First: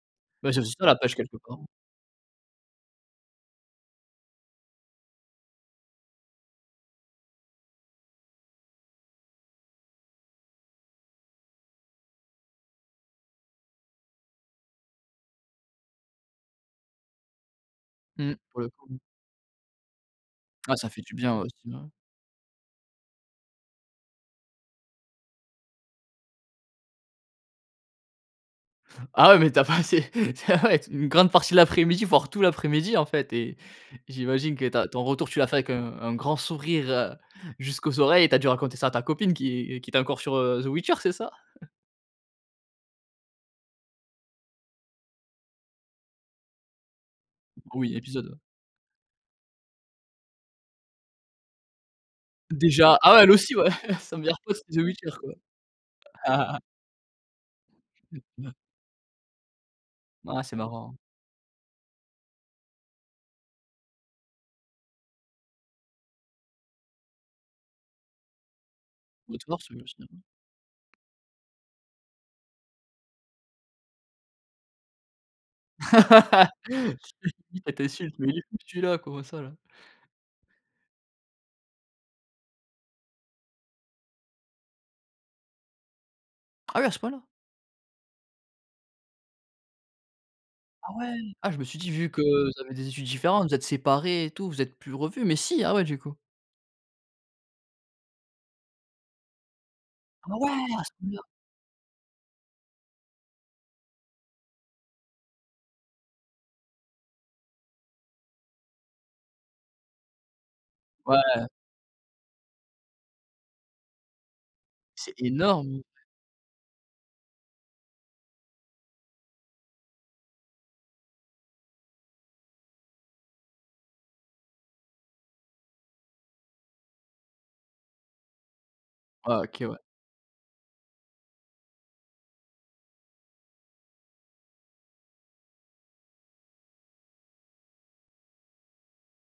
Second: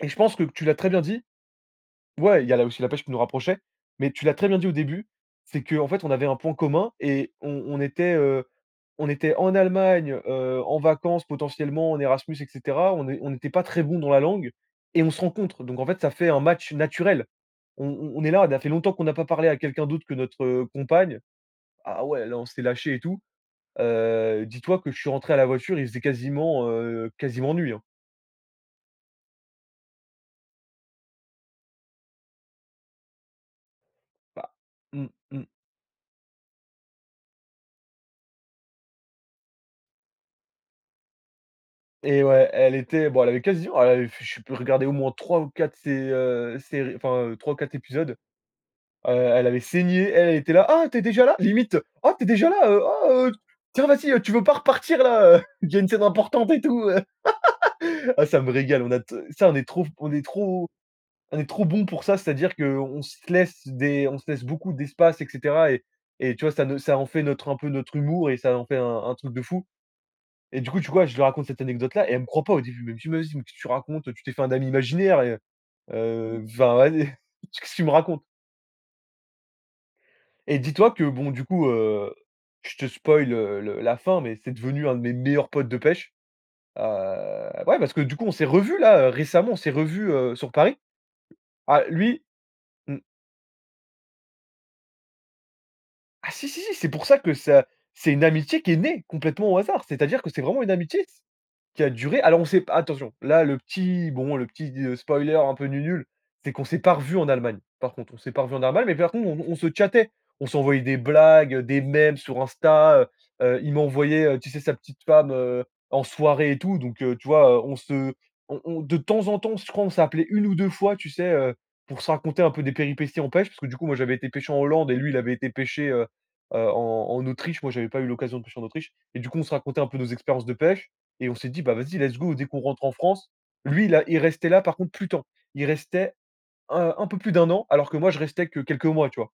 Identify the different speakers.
Speaker 1: Et je pense que
Speaker 2: Bah, c'est
Speaker 1: tu l'as
Speaker 2: aussi ça,
Speaker 1: très
Speaker 2: la
Speaker 1: bien
Speaker 2: pêche,
Speaker 1: dit
Speaker 2: quelque part, hein.
Speaker 1: ouais, il y a la aussi la pêche qui nous rapprochait, mais tu l'as très bien dit au début, c'est qu'en fait on avait un point commun et on on était, heu, on était en Allemagne, heu, en vacances potentiellement en Erasmus et cetera, on n'é on n'était pas très bons dans la langue et on se rencontre. Donc en fait, ça fait un match naturel. On on on est
Speaker 2: Mmh,
Speaker 1: là, ça
Speaker 2: pour
Speaker 1: fait
Speaker 2: le
Speaker 1: longtemps
Speaker 2: coup.
Speaker 1: qu'on n'a pas parlé à quelqu'un d'autre que notre
Speaker 2: Ah ça fait du
Speaker 1: compagne
Speaker 2: bien, ouais, sinon.
Speaker 1: ah ouais là, on s'est lâchés et tout. Heu, dis-toi que je suis rentré à la voiture, il faisait quasiment, heu, quasiment nuit, hein.
Speaker 2: Ah ouais mais tu as passé tu as ah ouais, une grande partie de l'après-midi, voir tout l'après-midi, en fait, et
Speaker 1: Bah
Speaker 2: j'imagine que ta ton
Speaker 1: mmh
Speaker 2: retour, tu
Speaker 1: mh.
Speaker 2: l'as fait avec un un grand sourire, heu, jusqu'aux oreilles, tu as dû raconter ça à ta copine qui qui était encore sur, heu, The Witcher, c'est ça?
Speaker 1: Eh ouais, elle était bon elle avait quasiment elle avait je sais plus, regardé au moins 3 ou 4 sé heu, séries, enfin 3 ou 4
Speaker 2: Oui,
Speaker 1: épisodes.
Speaker 2: épisodes.
Speaker 1: Heu, elle avait saigné, elle elle était là: «Ah tu es déjà là?», limite: «Ah tu es déjà là? Heu,
Speaker 2: Déjà
Speaker 1: ah,
Speaker 2: ah ouais, elle
Speaker 1: heu,
Speaker 2: aussi, ouais,
Speaker 1: tiens
Speaker 2: sa
Speaker 1: vas-y tu
Speaker 2: meilleure
Speaker 1: veux pas
Speaker 2: pote c'est The
Speaker 1: repartir
Speaker 2: Witcher, quoi.
Speaker 1: là, heu, il y a une scène importante et tout». Heu, ah, ça me
Speaker 2: [unintelligible]
Speaker 1: régale, on a t ça, on est trop on est
Speaker 2: Bah ouais, c'est
Speaker 1: trop
Speaker 2: marrant.
Speaker 1: on est trop bons pour ça, c'est-à-dire qu'on se laisse des on se laisse beaucoup d'espace et cetera et et tu vois ça ne ça en fait notre un peu notre humour et ça en fait un un truc de fou
Speaker 2: [unintelligible]
Speaker 1: et du coup, tu vois, je lui raconte cette anecdote-là et elle me croit pas au début, elle me dit: «Mais vas-y qu'est ce que tu racontes, tu t'es fait un ami imaginaire et heu heu, enfin vas-y qu'est-ce
Speaker 2: Elle
Speaker 1: tu me
Speaker 2: t'insulte:
Speaker 1: racontes?»
Speaker 2: «Mais il est fou, celui-là, comment ça, là?»
Speaker 1: Et dis-toi que bon du coup, heu, je te spoile le le la fin, mais c'est devenu un de mes meilleurs potes de pêche.
Speaker 2: Ah
Speaker 1: Heu,
Speaker 2: ouais à ce point-là?
Speaker 1: ouais parce que du coup on s'est revus, là, récemment, on s'est revus, heu, sur Paris.
Speaker 2: Ah ouais. Ah je me suis
Speaker 1: Ah
Speaker 2: dit vu que
Speaker 1: lui
Speaker 2: vous avez des
Speaker 1: mmh.
Speaker 2: études différentes, vous êtes séparés et tout, vous êtes plus revus mais si ah ouais du coup.
Speaker 1: Ah, si, si, si, c'est pour ça que ça, c'est une amitié qui est née complètement au hasard. C'est-à-dire que
Speaker 2: Ah,
Speaker 1: c'est
Speaker 2: ouais?
Speaker 1: vraiment une
Speaker 2: a ce
Speaker 1: amitié
Speaker 2: point là?
Speaker 1: s qui a duré alors on sait p attention, là le petit, bon, le petit spoiler un peu nu-nul, c'est qu'on s'est pas revus en Allemagne, par contre. On s'est pas revus en Allemagne, mais par contre on on se chattait. On s'envoyait des
Speaker 2: Ouais.
Speaker 1: blagues, des mèmes sur Insta, heu heu, il m'a envoyé, heu, tu sais sa petite
Speaker 2: C'est
Speaker 1: femme
Speaker 2: énorme.
Speaker 1: en soirée et tout. Donc heu, tu vois? On se on on de temps en temps, je crois, on s'appelait 1 ou 2 fois, tu sais, heu, pour se raconter un peu des péripéties en pêche. Parce que du coup moi, j'avais été pêcher en Hollande et lui il avait été pêcher, heu heu, en en Autriche. Moi j'avais pas eu l'occasion de pêcher en Autriche et du
Speaker 2: Ouais,
Speaker 1: coup on se
Speaker 2: OK, ouais.
Speaker 1: racontait un peu nos expériences de pêche et on s'est dit: «Bah vas-y let's go, dès qu'on rentre en France». Lui là, il restait là par contre plus temps. Il restait un un peu plus de 1 an alors que moi je restais que quelques mois, tu vois?